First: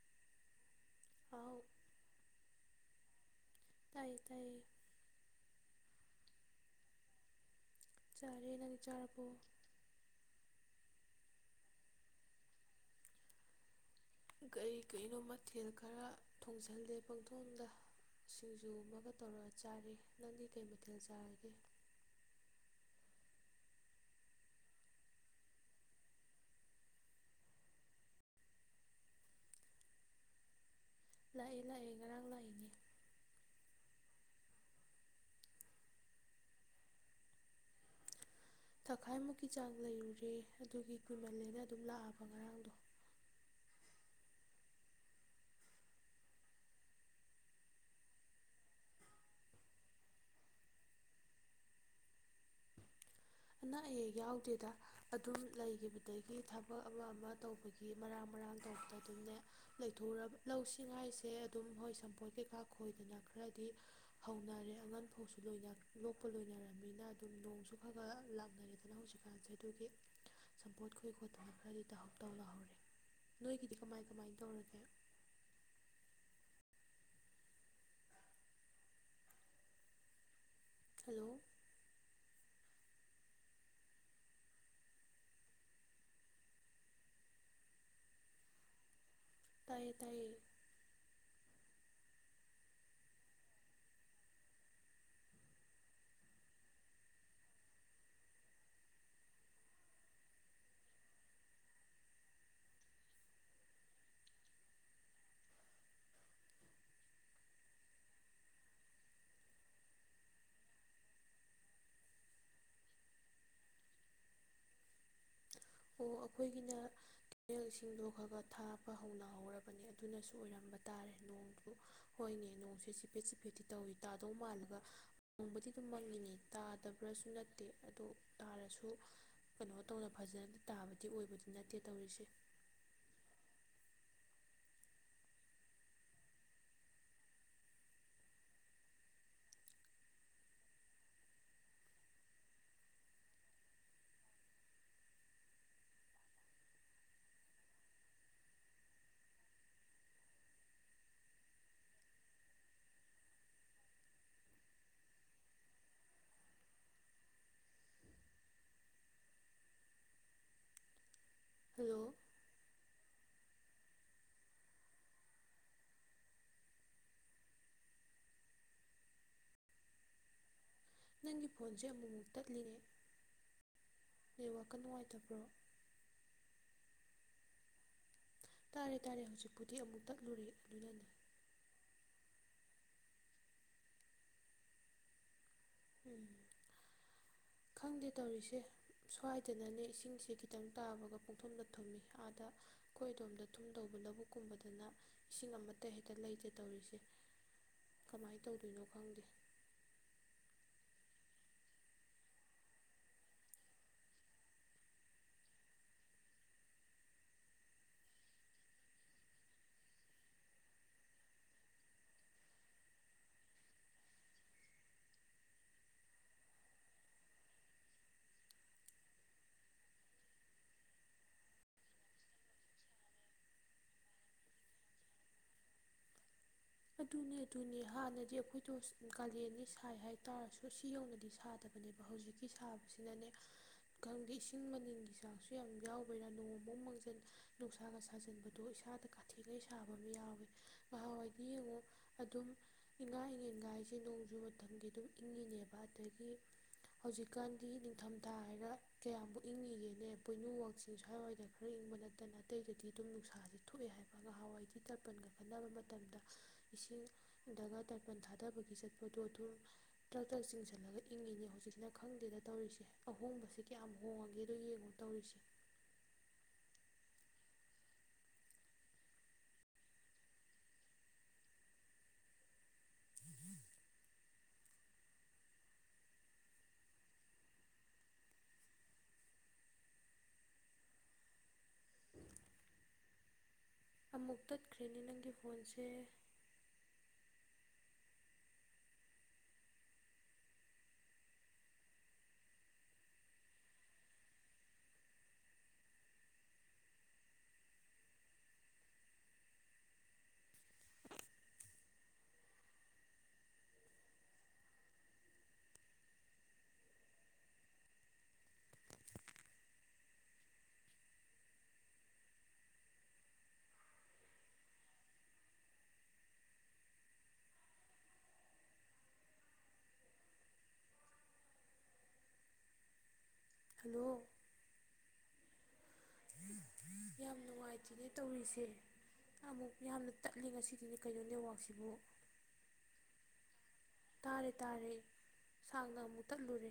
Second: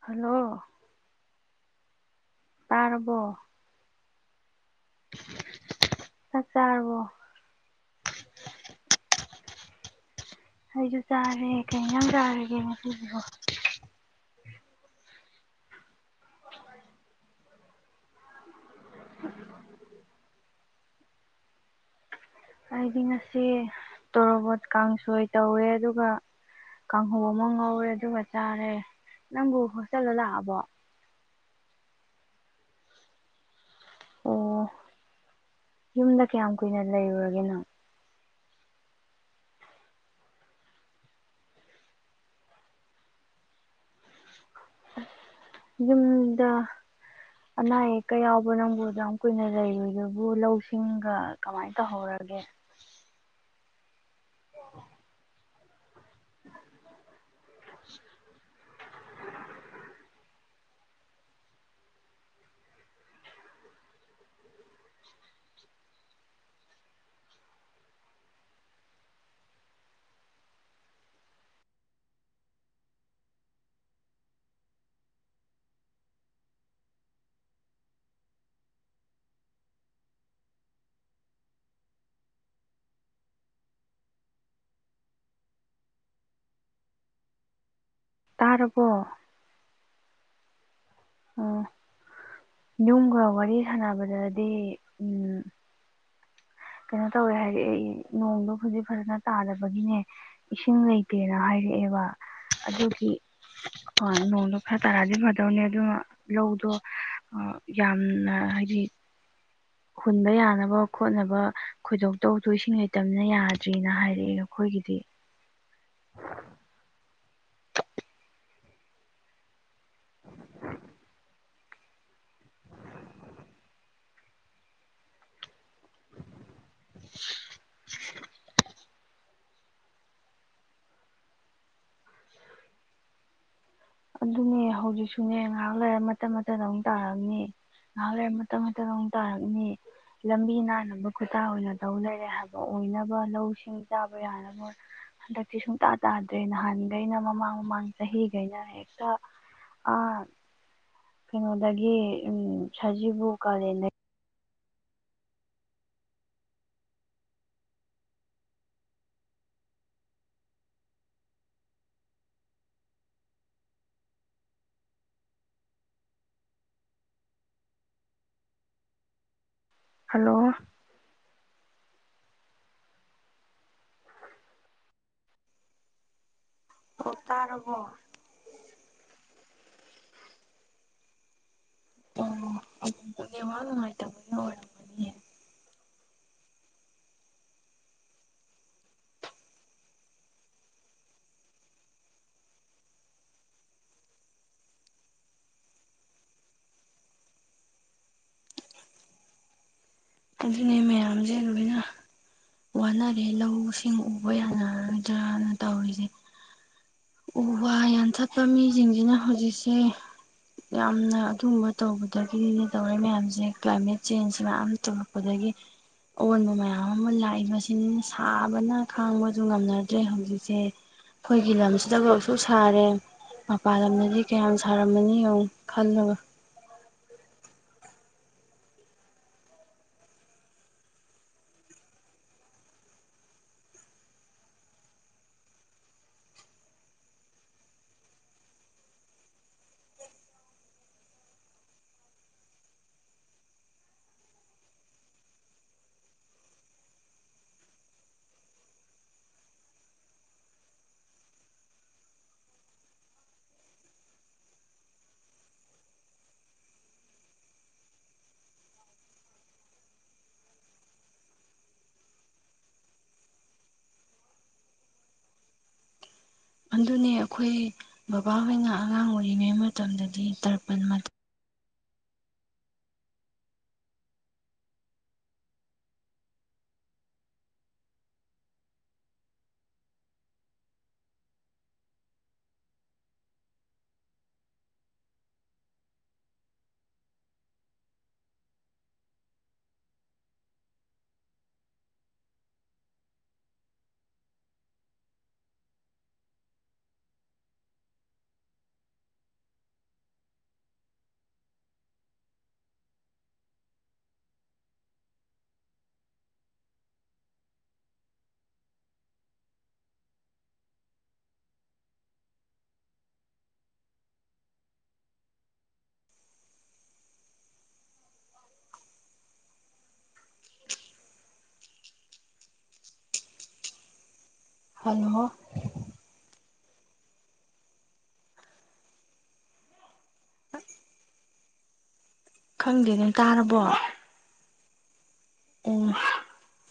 Hello ꯍꯥꯎ ꯇꯥꯔꯕꯣ ꯇꯥꯏꯌꯦ ꯇꯥꯏꯌꯦ ꯆꯥꯛ ꯆꯥꯔꯕꯣ ꯆꯥꯔꯦ ꯅꯪꯗꯤ ꯆꯥꯔꯕꯣ ꯑꯩꯁꯨ ꯆꯥꯔꯦ ꯀꯩ ꯏꯟꯖꯥꯡ ꯆꯥꯔꯒꯦ ꯉꯁꯤꯁꯤꯕꯣ ꯀꯔꯤ ꯀꯩꯅꯣ ꯃꯊꯦꯜ ꯈꯔ ꯊꯣꯡꯖꯜꯂꯦ ꯄꯪꯊꯣꯡꯗ ꯁꯤꯡꯖꯨ ꯑꯃꯒ ꯇꯧꯔꯒ ꯆꯥꯔꯤ ꯅꯪꯗꯤ ꯀꯩ ꯃꯊꯦꯜ ꯆꯥꯔꯒꯦ ꯑꯩꯗꯤ ꯉꯁꯤ ꯇꯣꯔꯣꯕꯣꯠ ꯀꯥꯡꯁꯣꯏ ꯇꯧꯋꯦ ꯑꯗꯨꯒ ꯀꯥꯡꯍꯧ ꯑꯃ ꯉꯧꯔꯦ ꯑꯗꯨꯒ ꯆꯥꯔꯦ ꯅꯪꯕꯨ ꯍꯣꯁꯇꯦꯜꯗ ꯂꯥꯛꯑꯕꯣ ꯂꯥꯛꯑ‌ꯦ ꯂꯥꯛꯑꯦ ꯉꯔꯥꯡ ꯂꯥꯛꯑ‌ꯦ ꯑꯣ ꯌꯨꯝꯗ ꯀꯌꯥꯝ ꯀꯨꯏꯅ ꯂꯩꯔꯨꯔꯒꯦ ꯅꯪ ꯊꯈꯥꯏꯃꯨꯛꯀꯤ ꯆꯥꯡ ꯂꯩꯔꯨꯔꯦ ꯑꯗꯨꯒꯤ ꯀꯨꯏꯃꯜꯂꯦꯅ ꯑꯗꯨꯝ ꯂꯥꯛꯑꯕ ꯉꯔꯥꯡꯗꯣ ꯌꯨꯝꯗ ꯑꯅꯥ ꯑꯌꯦꯛꯀ ꯌꯥꯎꯕ ꯅꯪꯕꯨ ꯑꯗꯥꯝ ꯀꯨꯏꯅ ꯂꯩꯔꯨꯏꯗꯨꯕꯨ ꯂꯧꯁꯤꯡꯒ ꯀꯃꯥꯏꯅ ꯇꯧꯍꯧꯔꯒꯦ ꯑꯅ ꯑꯩꯌꯦꯛ ꯌꯥꯎꯗꯦꯗ ꯑꯗꯨꯝ ꯂꯩꯈꯤꯕ ꯑꯗꯒꯤ ꯊꯕꯛ ꯑꯃ ꯑꯃ ꯇꯧꯕꯒꯤ ꯃꯔꯥꯡ ꯃꯔꯥꯡ ꯇꯧꯕꯗꯣ ꯑꯗꯨꯝꯅꯦ ꯂꯩꯊꯔꯕ ꯂꯧꯁꯤꯡ ꯍꯥꯏꯁꯦ ꯑꯗꯨꯝ ꯍꯣꯏ ꯁꯝꯄꯣꯠ ꯀꯩꯀꯥ ꯈꯣꯏꯗꯅ ꯈꯔꯗꯤ ꯍꯧꯅꯔꯦ ꯑꯉꯟ ꯐꯧꯁꯨ ꯂꯣꯏꯅ ꯂꫭꯛꯄ ꯂꯣꯏꯅꯔꯕꯝꯃꯤꯅ ꯑꯗꯨꯝ ꯅꯣꯡꯁꯨ ꯈ [unintelligible] ꯂꯥꯛꯅꯔꯦꯗꯅ ꯍꯧꯖꯤꯛꯀꯥꯟꯁꯦ ꯑꯗꯨꯒꯤ ꯁꯝꯄꯣꯠ ꯈꯣꯏꯏ ꯈꯣꯠꯇꯅ ꯈꯔꯗꯤ ꯇꯧꯍꯧ ꯇꯧꯍꯧꯔꯦ ꯅꯣꯏꯒꯤꯗꯤ ꯀꯃꯥꯏ ꯀꯃꯥꯏꯅ ꯇꯧꯔꯒꯦ꯫ ꯍꯜꯂꯣ꯫ ꯇꯥꯔꯕꯣ꯫ ꯇꯥꯏꯌꯦ ꯇꯥꯏꯌꯦ꯫ ꯑꯣ ꯌꯨꯝꯒ ꯋꯥꯔꯤ ꯁꯥꯟꯅꯕꯗꯗꯤ ꯎꯝ ꯀꯩꯅꯣ ꯇꯧꯋꯦ ꯍꯥꯏꯔꯛꯑꯦ ꯅꯣꯡꯗꯣ ꯍꯧꯖꯤꯛ ꯐꯖꯅ ꯇꯥꯗꯕꯒꯤꯅꯦ ꯏꯁꯤꯡ ꯂꯩꯇꯦꯅ ꯍꯥꯏꯔꯛꯑꯦꯕ ꯑꯗꯨꯒꯤ ꯍꯣꯏ ꯅꯣꯡꯗꯣ ꯈꯔ ꯇꯔꯥꯛ ꯑꯗꯤ ꯐꯗꯧꯅꯦ ꯑꯗꯨ ꯂꯧꯗꯣ ꯑ ꯌꯥꯝꯅ ꯍꯥꯏꯗꯤ ꯍꯨꯟꯕ ꯌꯥꯅꯕ ꯈꯣꯠꯅꯕ ꯈꯣꯏꯗꯣꯛꯇꯧꯗꯣ ꯏꯁꯤꯡ ꯂꯩꯇꯝꯅꯤꯅ ꯌꯥꯗ꯭ꯔꯤꯅ ꯍꯥꯏꯔꯛꯑꯦ ꯑꯩꯈꯣꯏꯒꯤꯗꯤ꯫ ꯑꯣ ꯑꯩꯈꯣꯏꯒꯤꯅ ꯀꯅꯦꯜ ꯏꯁꯤꯡꯗꯣ ꯈꯔꯒ ꯊꯥꯕ ꯍꯧꯅꯍꯧꯔꯕꯅꯦ ꯑꯗꯨꯅꯁꯨ ꯑꯣꯏꯔꯝꯕ ꯇꯥꯔꯦ ꯅꯣꯡꯗꯨ ꯍꯣꯏꯅꯦ ꯅꯣꯡꯁꯦ ꯆꯤꯐꯦꯠ ꯆꯤꯐꯦꯠꯇꯤ ꯇꯧꯏꯤ ꯇꯥꯗꯧ ꯃꯥꯜꯂꯒ ꯅꯣꯡꯃꯗꯤ ꯑꯗꯨ ꯃꯪꯉꯤꯅꯤ ꯇꯥꯗꯕ꯭ꯔꯁꯨ ꯅꯠꯇꯦ ꯑꯗꯣ ꯇꯥꯔꯁꯨ ꯀꯩꯅꯣ ꯃꯇꯧꯅ ꯐꯖꯅ ꯇꯥꯕꯗꯤ ꯑꯣꯏꯕꯗꯤ ꯅꯠꯇꯦ ꯇꯧꯔꯤꯁꯦ꯫ ꯑꯗꯨꯅꯦ ꯍꯧꯖꯤꯛꯁꯨꯅꯦ ꯉꯥꯏꯍꯥꯛ ꯂꯩꯔ ꯃꯇꯠ ꯃꯇꯠ ꯑꯃꯨꯛ ꯇꯥꯔꯅꯤ ꯉꯍꯥꯛ ꯂꯩꯔ ꯃꯇꯠ ꯃꯇꯠ ꯑꯃꯨꯛ ꯇꯥꯔꯅꯤ ꯂꯝꯕꯤ ꯅꯥꯟꯅꯕ ꯈꯨꯇꯥ ꯑꯣꯏꯅ ꯇꯧ ꯂꯩꯔꯦ ꯍꯥꯏꯕ ꯑꯣꯏꯅꯕ ꯂꯧꯁꯤꯡ ꯆꯥꯕ ꯌꯥꯅꯕ ꯍꯟꯗꯛꯇꯤ ꯁꯨꯡꯇꯥ ꯇꯥꯗ꯭ꯔꯦ ꯅꯍꯥꯟꯈꯩꯅ ꯃꯃꯥꯡ ꯃꯃꯥꯡ ꯆꯍꯤꯒꯩꯅ ꯍꯦꯛ [unintelligible] ꯑ ꯀꯩꯅꯣꯗꯒꯤ ꯎꯝ ꯁꯖꯤꯕꯨ ꯀꯥꯂꯦꯟꯗꯩ ꯍꯜꯂꯣ꯫ ꯍꯜꯂꯣ꯫ ꯅꯪꯒꯤ ꯐꯣꯟꯁꯦ ꯑꯃꯨꯛꯃꯨꯛ ꯇꯠꯂꯤꯅꯦ ꯅꯦꯠꯋꯥꯛꯀ ꯅꯨꯡꯉꯥꯏꯇꯕ꯭ꯔꯣ꯫ ꯑꯣ ꯇꯥꯔꯕꯣ꯫ ꯇꯥꯔꯦ ꯇꯥꯔꯦ ꯍꯧꯖꯤꯛꯄꯨꯗꯤ ꯑꯃꯨꯛ ꯇꯠꯂꯨꯔꯦ ꯑꯗꯨꯅꯅꯦ꯫ ꯑꯣ [unintelligible] ꯅꯦꯠꯋꯥꯛ ꯅꯨꯉꯥꯏꯇꯕ ꯎꯝ꯫ ꯈꯪꯗꯦ ꯇꯧꯔꯤꯁꯦ꯫ ꯁ꯭ꯋꯥꯏꯗꯅꯅꯦ ꯏꯁꯤꯡꯁꯦ ꯈꯤꯇꯪ ꯇꯥꯕꯒ ꯄꯨꯡꯊꯨꯝꯗ ꯊꯨꯝꯃꯤ ꯑꯥꯗ ꯑꯩꯈꯣꯏ ꯑꯗꯣꯝꯗ ꯊꯨꯝꯗꯧꯕ ꯂꯧꯕꯨꯛꯀꯨꯝꯕꯗꯅ ꯏꯁꯤꯡ ꯑꯃꯠꯇ ꯍꯦꯛꯇ ꯂꯩꯇꯦ ꯇꯧꯔꯤꯁꯦ꯫ ꯀꯃꯥꯏ ꯇꯧꯗꯣꯏꯅꯣ ꯈꯪꯗꯦ꯫ ꯑꯗꯨꯅꯦ ꯃꯌꯥꯝꯖꯦ ꯂꯣꯏꯅ ꯋꯥꯅꯔꯦ ꯂꯧꯁꯤꯡ ꯎꯕ ꯌꯥꯅꯅꯔꯔꯣꯗꯔꯅ ꯇꯧꯔꯤꯖꯦ꯫ ꯎ ꯋꯥ ꯌꯥꯟꯊꯠꯄ ꯃꯤꯁꯤꯡꯁꯤꯅ ꯍꯧꯖꯤꯛꯁꯦ ꯌꯥꯝꯅ ꯑꯗꯨꯒꯨꯝꯕ ꯇꯧꯕꯗꯒꯤꯅꯤꯅꯦ ꯇꯧꯔꯛꯏ ꯃꯌꯥꯝꯖꯦ ꯀ꯭ꯂꯥꯏꯃꯦꯠ ꯆꯦꯟꯖ ꯃꯌꯥꯝ ꯇꯧ ꯄꯗꯒꯤ ꯑꯑꯣꯟꯕ ꯃꯌꯥꯝ ꯑꯃ ꯂꯥꯛꯏꯕꯁꯤꯅꯤꯅꯦ ꯁꯥꯕꯅ ꯈꯥꯡꯕꯁꯨ ꯉꯝꯅꯗ꯭ꯔꯦ ꯍꯧꯖꯤꯛꯁꯦ ꯑꯩꯈꯣꯏꯒꯤ ꯂꯝ ꯁꯤꯗꯕꯨꯛ ꯁꯨꯛ ꯁꯥꯔꯦ ꯃꯄꯥꯟ ꯂꯝꯗꯗꯤ ꯀꯌꯥꯝ ꯁꯥꯔꯝꯃꯅꯤ ꯌꯦꯡꯉꯨ ꯈꯜꯂꯒ꯫ ꯑꯗꯨꯅꯦ ꯑꯗꯨꯅꯦ ꯍꯥꯟꯅꯗꯤ ꯑꯩꯈꯣꯏꯗꯣ ꯀꯥꯂꯦꯟꯅꯤ ꯁꯥꯏ ꯍꯥꯏꯇꯥꯔꯁꯨ ꯁꯤ ꯌꯧꯅꯗꯤ ꯁꯥꯗ ꯅꯦꯕ ꯍꯧꯖꯤꯛꯀꯤ ꯁꯥꯕꯁꯤꯅꯅꯦ ꯈꯪꯗꯦ ꯏꯁꯤꯡ ꯃꯅꯤꯟꯒꯤ ꯆꯥꯡꯁꯨ ꯌꯥꯝ ꯌꯥꯎꯕꯩꯔꯥ ꯅꯣꯡ ꯑꯃꯨꯛ ꯃꯪꯖꯟ ꯅꯨꯡꯁꯥꯒ ꯁꯥꯖꯟꯕꯗꯣ ꯏꯁꯥꯗ ꯀꯥꯊꯦꯛꯉꯩ ꯁꯥꯕ ꯑꯃ ꯌꯥꯎꯏ ꯉꯍꯥꯋꯥꯏ ꯗꯤ ꯌꯦꯡꯉꯨ ꯑꯗꯨꯝ ꯏꯉꯥ ꯏꯪꯉꯦꯟꯒꯁꯦ ꯅꯣꯡꯖꯨ ꯃꯇꯝꯒꯤ ꯑꯗꯨꯝ ꯏꯪꯉꯤꯅꯦꯕ ꯑꯗꯒꯤ ꯍꯧꯖꯤꯛꯀꯥꯟꯗꯤ ꯅꯤꯡꯊꯝꯊꯥ ꯍꯥꯏꯔ ꯀꯌꯥꯃꯨꯛ ꯏꯪꯉꯤꯒꯦꯅꯦ ꯄꯣꯏꯅꯨ ꯋꯥꯛꯁꯤꯡ ꯁ꯭ꯋꯥꯏꯋꯥꯏꯗꯅ꯫ ꯔ ꯏꯪꯕ ꯅꯠꯇꯅ ꯑꯇꯩꯗꯗꯤ ꯑꯗꯨꯝ ꯅꯨꯡꯁꯥꯁꯦ ꯊꯣꯛꯑꯦ ꯍꯥꯏꯕ ꯅꯍꯥꯟꯋꯥꯏꯗꯤ ꯇꯔꯄꯟꯒ ꯀꯠꯅꯕ ꯃꯇꯝꯗ꯫ ꯏꯁꯤꯡꯗꯒ ꯇꯔꯄꯟ ꯊꯥꯗꯕꯒꯤ ꯆꯠꯄꯗꯣ ꯑꯗꯨꯝ꯫ ꯇ꯭ꯔꯛ ꯇ꯭ꯔꯛ ꯆꯤꯡꯁꯤꯜꯂꯒ ꯏꯪꯉꯤꯅꯦ ꯍꯧꯖꯤꯛꯅ ꯈꯪꯗꯦꯗ ꯇꯧꯔꯤꯁꯦ ꯑꯍꯣꯡꯕꯁꯦ ꯀꯌꯥꯝ ꯍꯣꯡꯉꯒꯦꯗꯣ ꯌꯦꯡꯉꯨꯅ꯫ ꯇꯧꯔꯤꯁꯦ꯫ ꯑꯗꯨꯅꯤ ꯑꯩꯈꯣꯏ ꯕꯕꯥꯍꯣꯏꯅ ꯑꯉꯥꯡ ꯑꯣꯏꯔꯤꯉꯩ ꯃꯇꯝꯗꯗꯤ ꯇꯔꯄꯜ ꯎꯝꯝ [inaudible] ꯑꯃꯨꯛ ꯇꯠꯈ꯭ꯔꯦꯅꯦ ꯅꯪꯒꯤ ꯐꯣꯟꯁꯦ ꯍꯜꯂꯣ ꯍꯜꯂꯣ ꯌꯥꯝ ꯅꯨꯡꯉꯥꯏꯇꯦꯅꯦ ꯇꯧꯔꯤꯁꯦ ꯑꯃꯨꯛ ꯌꯥꯝꯅ ꯇꯠꯂꯤ ꯉꯁꯤꯒꯤꯗꯤ ꯀꯩꯅꯣ ꯅꯦꯠꯋꯥꯛꯁꯤꯕꯨ꯫ ꯈꯪꯗꯦꯅꯦ ꯇꯥꯔꯕꯣ꯫ ꯇꯥꯔꯦ ꯇꯥꯔꯦ ꯎꯝ ꯁꯥꯡꯅ ꯑꯃꯨꯛ ꯇꯠꯂꯨꯔꯦ꯫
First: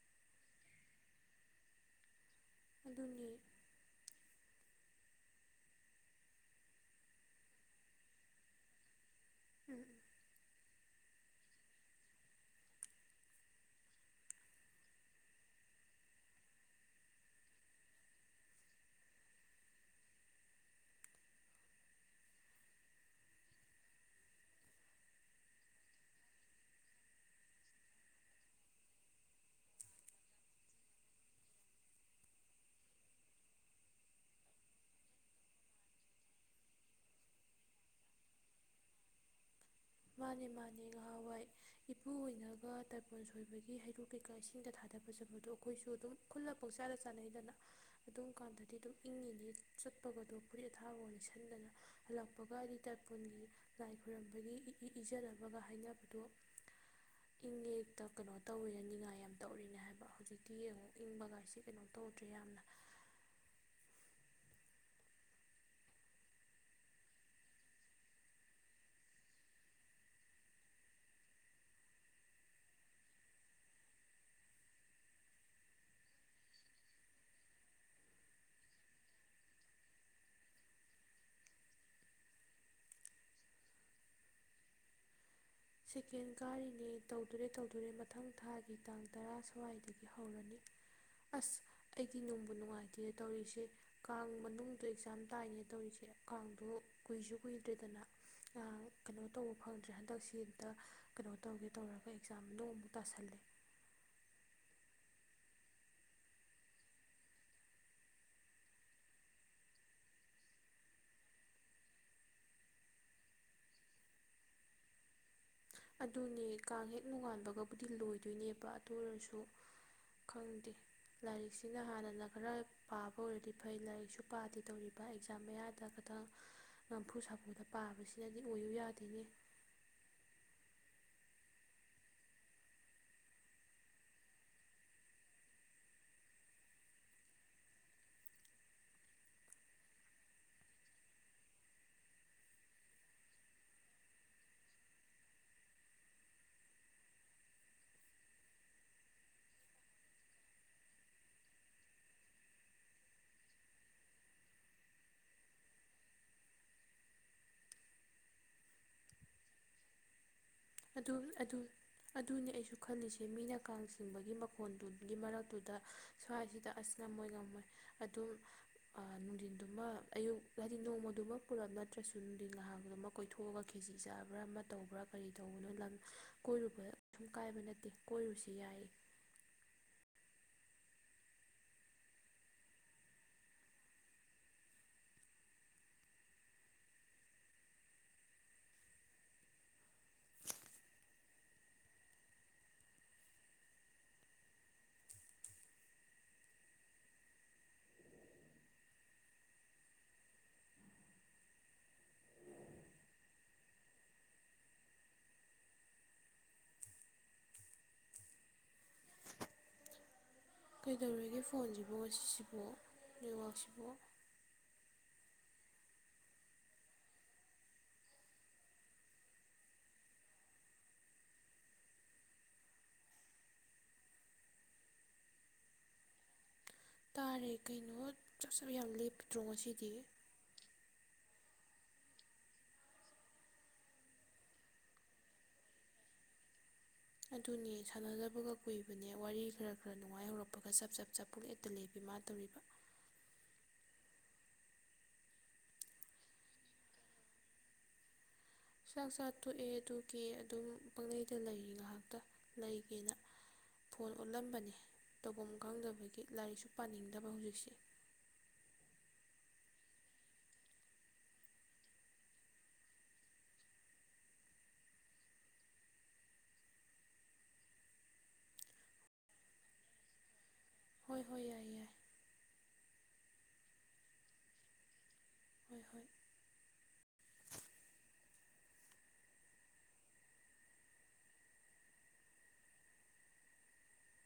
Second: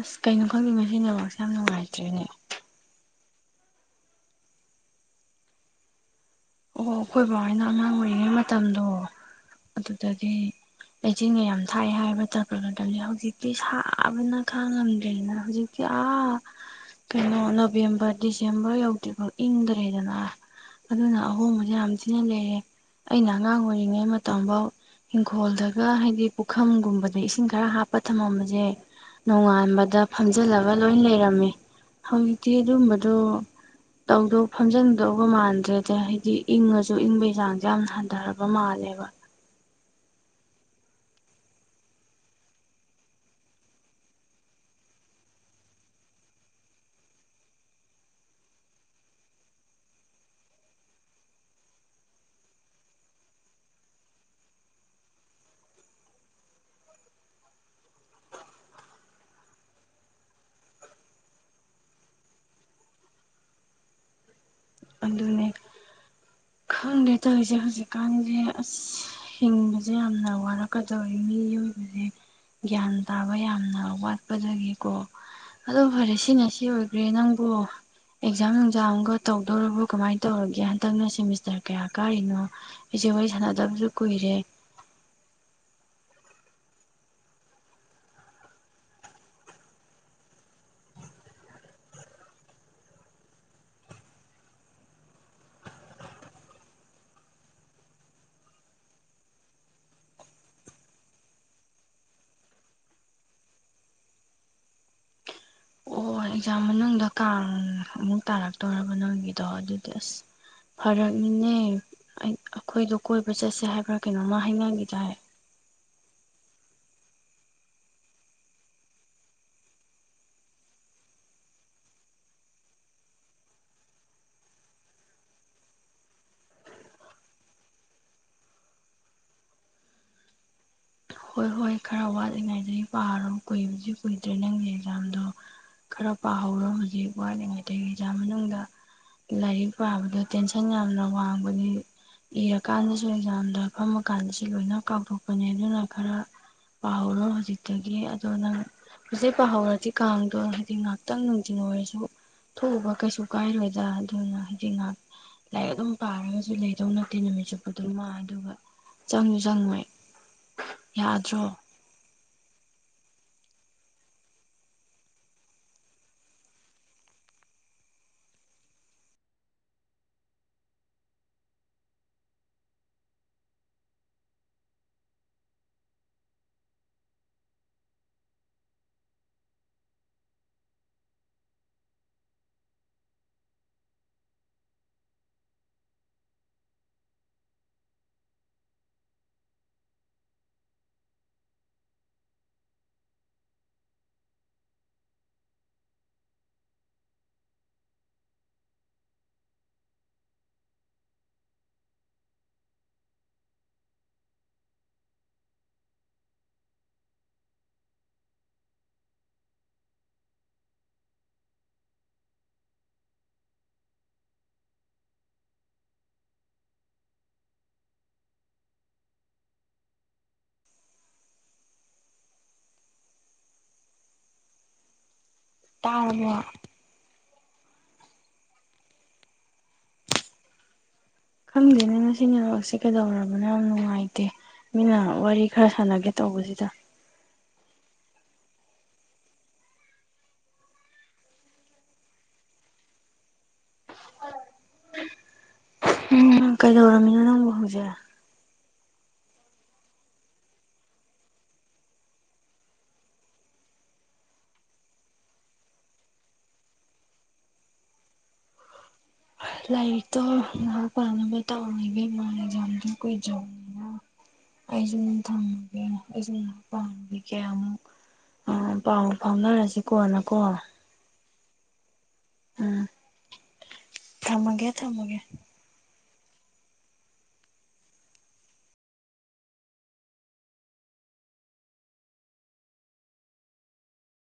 ꯑꯁ ꯀꯩꯅꯣ ꯈꯪꯗꯦ ꯉꯁꯤ ꯅꯦꯠꯋꯥꯛꯁꯦ ꯌꯥꯝ ꯅꯨꯡꯉꯥꯏꯇꯔꯦꯅꯦ꯫ ꯑꯗꯨꯅꯦ ꯑꯣ ꯑꯩꯈꯣꯏ ꯕꯕꯥ ꯍꯣꯢꯅ ꯑꯉꯥꯡ ꯑꯣꯏꯔꯤꯉꯩ ꯃꯇꯝꯗꯣ ꯎꯝ ꯑꯗꯨꯗꯗꯤ ꯂꯩꯆꯤꯟꯒ ꯌꯥꯝ ꯊꯥꯏ ꯍꯥꯏꯕ ꯇꯥꯔꯄꯥꯜ ꯃꯇꯝꯁꯤ ꯍꯧꯖꯤꯛꯇꯤ ꯁꯥꯕꯅ ꯈꯥꯡꯉꯝꯗ꯭ꯔꯦꯅ ꯍꯧꯖꯤꯛ ꯌꯥ [inaudible] ꯀꯩꯅꯣ ꯅꯕꯦꯝꯕꯔ ꯗꯤꯁꯦꯝꯕꯔ ꯌꯧꯗ꯭ꯔꯤꯐꯥꯎ ꯏꯪꯗ꯭ꯔꯦꯗꯅ ꯑꯗꯨꯅ ꯑꯍꯣꯡꯕꯁꯦ ꯌꯥꯝ ꯊꯤꯅ ꯂꯩꯔꯦ ꯑꯩꯅ ꯑꯉꯥꯡ ꯑꯣꯏꯔꯤꯉꯩ ꯃꯇꯝꯐꯥꯎ ꯏꯪꯈꯣꯜꯗꯒ ꯍꯥꯏꯗꯤ ꯄꯨꯈꯝꯒꯨꯝꯕꯗ ꯏꯁꯤꯡ ꯈꯔ ꯍꯥꯞꯄ ꯊꯝꯃꯝꯕꯁꯦ ꯅꯣꯡꯉꯥꯟꯕꯗ ꯐꯝꯖꯤꯜꯂꯒ ꯂꯣꯏ ꯂꯩꯔꯝꯃꯦ ꯍꯧꯖꯤꯛꯇꯤ ꯑꯗꯨꯝꯕꯗꯨ꯫ ꯇꯧꯗꯧ ꯐꯝꯖꯤꯟꯗꯧꯕ ꯃꯥꯟꯗ꯭ꯔꯦꯗ꯫ ꯍꯥꯏꯗꯤ ꯏꯪꯉꯁꯨ ꯏꯪꯕꯒꯤ ꯆꯥꯡꯁꯦ ꯌꯥꯝꯅ ꯍꯟꯊꯔꯕ ꯃꯥꯜꯂꯦꯕ꯫ ꯃꯥꯅꯤ ꯃꯥꯅꯤ ꯅꯍꯥꯟꯋꯥꯏ ꯏꯄꯨ ꯑꯣꯏꯅꯒ ꯇꯥꯏꯄꯣꯟ ꯁꯣꯏꯕꯒꯤ ꯍꯩꯔꯨꯛ ꯀꯩꯀꯥ ꯏꯁꯤꯡꯗ ꯊꯥꯗꯕ ꯆꯠꯄꯗꯣ ꯑꯩꯈꯣꯏꯁꯨ ꯑꯗꯨꯝ ꯈꯨꯜꯂ ꯄꯥꯡꯆꯥꯗ ꯆꯥꯅꯩꯗꯅ ꯑꯗꯨꯝ ꯀꯥꯟꯗꯗꯤ ꯑꯗꯨꯝ ꯏꯪꯉꯤꯅꯦ ꯆꯠꯄꯒꯗꯣ ꯐꯨꯔꯤꯠ ꯑꯊꯥꯒꯗꯣ ꯂꯤꯠꯁꯤꯟꯗꯅ ꯍꯜꯂꯛꯄꯒ ꯍꯥꯏꯗꯤ ꯇꯔꯄꯣꯟꯒꯤ ꯂꯥꯏ ꯈꯣꯏꯔꯝꯕꯒꯤ ꯏ ꯏꯖꯅꯕꯒ [inaudible] ꯍꯥꯏꯅꯕꯗꯣ ꯏꯪꯌꯦꯅ ꯅꯤꯡ ꯀꯩꯅꯣ ꯇꯧꯔꯤꯅꯦ ꯅꯤꯡꯉꯥꯏ ꯌꯥꯝ ꯇꯧꯔꯤꯅꯦ ꯍꯥꯏꯕ ꯍꯧꯖꯤꯛꯇꯤ ꯌꯦꯡꯉꯣ ꯏꯪꯕꯒꯥꯏꯁꯦ ꯀꯩꯅꯣ ꯇꯧꯗ꯭ꯔꯦ ꯌꯥꯝꯅ ꯑꯗꯨꯅꯦ ꯈꯪꯗꯦ ꯇꯧꯔꯤꯁꯦ ꯍꯧꯖꯤꯛꯀꯥꯟꯁꯦ ꯑꯁ ꯍꯤꯡꯕꯁꯦ ꯌꯥꯝꯅ ꯋꯥꯔꯛꯀꯗꯧꯔꯤ ꯃꯤꯑꯣꯢꯕꯁꯦ ꯒ꯭ꯌꯥꯟ ꯇꯥꯕ ꯌꯥꯝꯅ ꯋꯥꯠꯄꯗꯒꯤꯀꯣ ꯑꯗꯣ ꯐꯔꯦ ꯁꯤꯅꯦ ꯁꯤ ꯑꯣꯏꯈ꯭ꯔꯦ ꯅꯪꯕꯨ ꯑꯦꯛꯖꯥꯝ ꯅꯨꯡꯖꯥꯝꯒ ꯇꯧꯕ ꯇꯧꯔꯕꯣ ꯀꯃꯥꯏꯅ ꯇꯧꯔꯒꯦ ꯍꯟꯗꯛꯅ ꯁꯦꯃꯤꯁꯇꯔ ꯀꯌꯥ ꯀꯥꯔꯤꯅꯣ ꯢꯆꯦ ꯋꯥꯔꯤ ꯁꯥꯟꯅꯗꯕꯁꯨ ꯀꯨꯏꯔꯦ ꯁꯦꯀꯦꯟ ꯀꯥꯔꯤꯅꯦ ꯇꯧꯗꯨꯔꯦ ꯇꯧꯗꯣꯔꯦ ꯃꯊꯪ ꯊꯥꯒꯤ ꯇꯥꯡ ꯇꯔꯥ ꯁ꯭ꯋꯥꯏꯗꯒꯤ ꯍꯧꯔꯅꯤ ꯑꯁ ꯑꯩꯗꯤ ꯅꯨꯡꯕꯨ ꯅꯨꯡꯉꯥꯏꯇꯦ ꯇꯧꯔꯤꯁꯦ ꯀꯥꯡ ꯃꯅꯨꯡꯗꯣ ꯑꯦꯛꯖꯥꯝ ꯇꯥꯏꯅꯦ ꯇꯧꯔꯤꯁꯦ ꯀꯥꯡꯗꯣ ꯀꯨꯏꯁꯨ ꯀꯨꯏꯗ꯭ꯔꯦꯗꯅ ꯀꯩꯅꯣ ꯇꯧꯕ ꯐꯪꯗ꯭ꯔꯦ ꯍꯟꯗꯛꯁꯤ ꯗ ꯀꯩꯅꯣ ꯇꯧꯒꯦ ꯇꯧꯔꯒ ꯑꯦꯛꯖꯥꯝꯗꯣ ꯑꯃꯨꯛ ꯇꯥꯁꯜꯂꯦ ꯑꯣ ꯑꯦꯛꯖꯥꯝ ꯃꯅꯨꯡꯗ ꯀꯥꯡ ꯑꯃꯨꯛ ꯇꯥꯔꯛꯇꯣꯔꯕ ꯅꯪꯒꯤꯗꯣ ꯑꯗꯨꯗꯤ ꯑꯁ ꯐꯔꯛꯅꯤꯅꯦ ꯑꯩꯈꯣꯏꯗꯣ ꯀꯣꯏꯕ ꯆꯠꯁꯦ ꯍꯥꯏꯕ꯭ꯔꯥ ꯀꯩꯅꯣꯃ ꯍꯥꯏꯅꯈꯤꯗꯥꯢꯅꯦ ꯑꯗꯨꯅꯦ ꯀꯥꯡ ꯍꯦꯛ ꯅꯣꯉꯥꯟꯕꯒꯕꯨꯗꯤ ꯂꯣꯏꯗꯣꯏꯅꯦꯕ ꯑꯗꯨ ꯑꯣꯏꯔꯁꯨ ꯈꯪꯗꯦ ꯂꯥꯏꯔꯤꯛꯁꯤꯅ ꯍꯥꯟꯅꯅ ꯈꯔ ꯄꯥꯕ ꯑꯣꯏꯔꯗꯤ ꯐꯩ ꯂꯥꯏꯔꯤꯛꯁꯨ ꯄꯥꯗꯦ ꯇꯧꯔꯤꯕ ꯑꯦꯛꯖꯥꯝ ꯃꯌꯥꯗ ꯈꯛꯇꯪ ꯅꯝꯐꯨ ꯁꯥꯐꯨꯗ ꯄꯥꯕꯁꯤꯅꯗꯤ ꯑꯣꯏꯌꯨ ꯌꯥꯗꯦꯅꯦ ꯍꯣꯏ ꯍꯣꯏ ꯈꯔ ꯋꯥꯠꯂꯤꯉꯩꯗꯒꯤ ꯄꯥꯔꯣ ꯀꯨꯏꯕꯨꯗꯤ ꯀꯨꯏꯗ꯭ꯔꯦ ꯅꯪꯒꯤ ꯑꯦꯛꯖꯥꯝꯗꯣ ꯈꯔ ꯄꯥꯍꯧꯔꯣ ꯍꯧꯖꯤꯛ ꯋꯥꯠꯂꯤꯉꯩꯗꯒꯤ ꯑꯦꯛꯖꯥꯝ ꯃꯅꯨꯡꯗ ꯂꯥꯏꯔꯤꯛ ꯄꯥꯕꯗ ꯇꯦꯟꯁꯟ ꯌꯥꯝꯅ ꯋꯥꯡꯕꯅꯤ ꯏꯔꯀꯥꯟꯗꯁꯨ ꯑꯦꯛꯖꯥꯝꯗꯣ ꯐꯝꯃ ꯀꯥꯟꯗꯁꯨ ꯂꯣꯏꯅ ꯀꯥꯎꯊꯣꯛꯄꯅꯦ ꯑꯗꯨꯅ ꯈꯔ ꯄꯥꯍꯧꯔꯣ ꯍꯧꯖꯤꯛꯇꯒꯤ ꯑꯗꯣ ꯅꯪ ꯍꯧꯖꯤꯛ ꯄꯥꯍꯧꯔꯗꯤ ꯀꯥꯡꯗꯣ ꯍꯥꯏꯗꯤ ꯉꯥꯛꯇꯪ ꯅꯨꯡꯊꯤꯟ ꯑꯣꯏꯔꯁꯨ ꯊꯣꯛꯎꯕ ꯀꯩꯁꯨ ꯀꯥꯏꯔꯣꯏꯗ ꯑꯗꯨꯅ ꯍꯥꯏꯗꯤ ꯉꯥꯏꯍꯥꯛ ꯂꯥꯏꯔꯤꯛ ꯑꯗꯨꯝ ꯄꯥꯔꯒꯁꯨ ꯂꯩꯗꯧ ꯅꯠꯇꯦ ꯅꯨꯃꯤꯠ ꯆꯨꯞꯄ ꯗꯨꯃꯥ ꯑꯗꯨꯒ ꯆꯪꯁꯨ ꯆꯪꯉꯣꯏ ꯑꯗꯨꯝ ꯌꯥꯗ꯭ꯔꯣ ꯑꯗꯨꯝ ꯑꯗꯨꯅꯦ ꯑꯩꯁꯨ ꯈꯜꯂꯤꯁꯦ ꯃꯤꯅ ꯀꯥꯡ ꯆꯤꯡꯕꯒꯤ ꯃꯈꯣꯟꯗꯨꯠꯒꯤ ꯃꯔꯛꯇꯨꯗ ꯁ꯭ꯋꯥꯏꯁꯤꯗ ꯑꯁ ꯉꯝꯃꯣꯏ ꯉꯝꯃꯣꯏ ꯑꯗꯨꯝ ꯑꯥ ꯅꯨꯡꯊꯤꯟꯗꯨꯃ ꯑꯌꯨꯛ ꯍꯥꯏꯗꯤ ꯅꯣꯡꯃꯗꯨꯃꯛ ꯄꯨꯂꯞ ꯅꯠꯇ꯭ꯔꯁꯨ ꯅꯨꯡꯊꯤꯟ ꯉꯍꯥꯡꯗꯨꯃꯛ ꯀꯣꯏꯊꯣꯛꯑꯒ ꯈꯦꯖꯤ ꯆꯥꯕ꯭ꯔꯥ ꯑꯃ ꯇꯧꯕ꯭ꯔꯥ ꯀꯔꯤ ꯇꯧꯕꯗꯣ ꯂꯪ ꯀꯣꯏꯔꯨꯕ ꯁꯨꯝ ꯀꯥꯏꯕ ꯅꯠꯇꯦ ꯀꯣꯏꯔꯨꯁꯤ ꯌꯥꯏꯌꯦ ꯀꯩꯗꯧꯔꯒꯦ ꯐꯣꯟꯁꯤꯕꯣ ꯉꯁꯤꯁꯤꯕꯣ ꯅꯦꯠꯋꯥꯛꯁꯤꯕꯣ ꯇꯥꯔꯕꯣ ꯇꯥꯔꯦ ꯀꯩꯅꯣ ꯆꯞ ꯆꯞ ꯌꯥꯝ ꯂꯦꯞꯇ꯭ꯔꯣ ꯉꯁꯤꯗꯤ ꯈꯪꯗꯦꯅꯦ ꯉꯁꯤ ꯅꯦꯠꯋꯥꯛꯁꯦ ꯀꯩꯗꯧꯔꯕꯅꯣ ꯌꯥꯝ ꯅꯨꯡꯉꯥꯏꯇꯦ ꯃꯤꯅ ꯋꯥꯔꯤ ꯈ꯭ꯔ ꯁꯥꯟꯅꯒꯦ ꯇꯧꯕꯁꯤꯗ ꯑꯗꯨꯅꯦ ꯁꯥꯟꯅꯗꯕꯒ ꯀꯨꯏꯕꯅꯦ ꯋꯥꯔꯤ ꯈ꯭ꯔ ꯈ꯭ꯔ ꯅꯨꯡꯉꯥꯏ ꯍꯧꯔꯛꯄꯒ ꯆꯞ ꯆꯞ ꯆꯞꯄꯨꯔꯦ ꯇꯨꯂꯦ ꯕꯦꯝꯃꯥ ꯇꯧꯔꯤꯕ ꯎꯝ ꯀꯩꯗꯧꯔꯝꯃꯤꯅꯣ ꯅꯪꯕꯨ ꯍꯧꯖꯤꯛ ꯆꯥꯛ ꯆꯥ ꯇꯣꯛꯑꯦ ꯑꯗꯨꯒꯤ ꯑꯗꯨꯝ ꯄꯪꯂꯩꯗ ꯂꯩꯔꯤ ꯉꯥꯏꯍꯥꯛꯇ ꯂꯩꯒꯦꯅ ꯐꯣꯜ ꯑꯣꯠꯂꯝꯕꯅꯦ ꯇꯧꯕꯝ ꯈꯪꯗꯕꯒꯤ ꯂꯥꯏꯔꯤꯛꯁꯨ ꯄꯥꯅꯤꯡꯗꯕ ꯍꯧꯖꯤꯛꯁꯦ ꯂꯥꯏꯔꯤꯛꯇꯣ ꯉꯥꯛ ꯄꯥꯅꯕ ꯇꯧꯔꯤꯒꯦ [unintelligible] ꯑꯦꯛꯖꯥꯝꯗꯣ ꯀꯨꯏꯗ꯭ꯔꯕꯅꯤꯅ ꯑꯩꯁꯨ ꯅꯨꯡ ꯊꯝꯃꯒꯦ ꯑꯩꯁꯨ ꯉꯥꯛ ꯄꯥꯅꯨꯒꯦ ꯀꯌꯥꯃꯨꯛ ꯑ ꯥꯄꯥꯎ ꯐꯥꯎꯅꯔꯁꯤ ꯀꯣꯟꯅꯀꯣ ꯍꯣꯏ ꯍꯣꯏ ꯌꯥꯏ ꯌꯥꯏ ꯎꯝ ꯊꯝꯃꯒꯦ ꯊꯝꯃꯒꯦ ꯍꯣꯏ ꯍꯣꯏ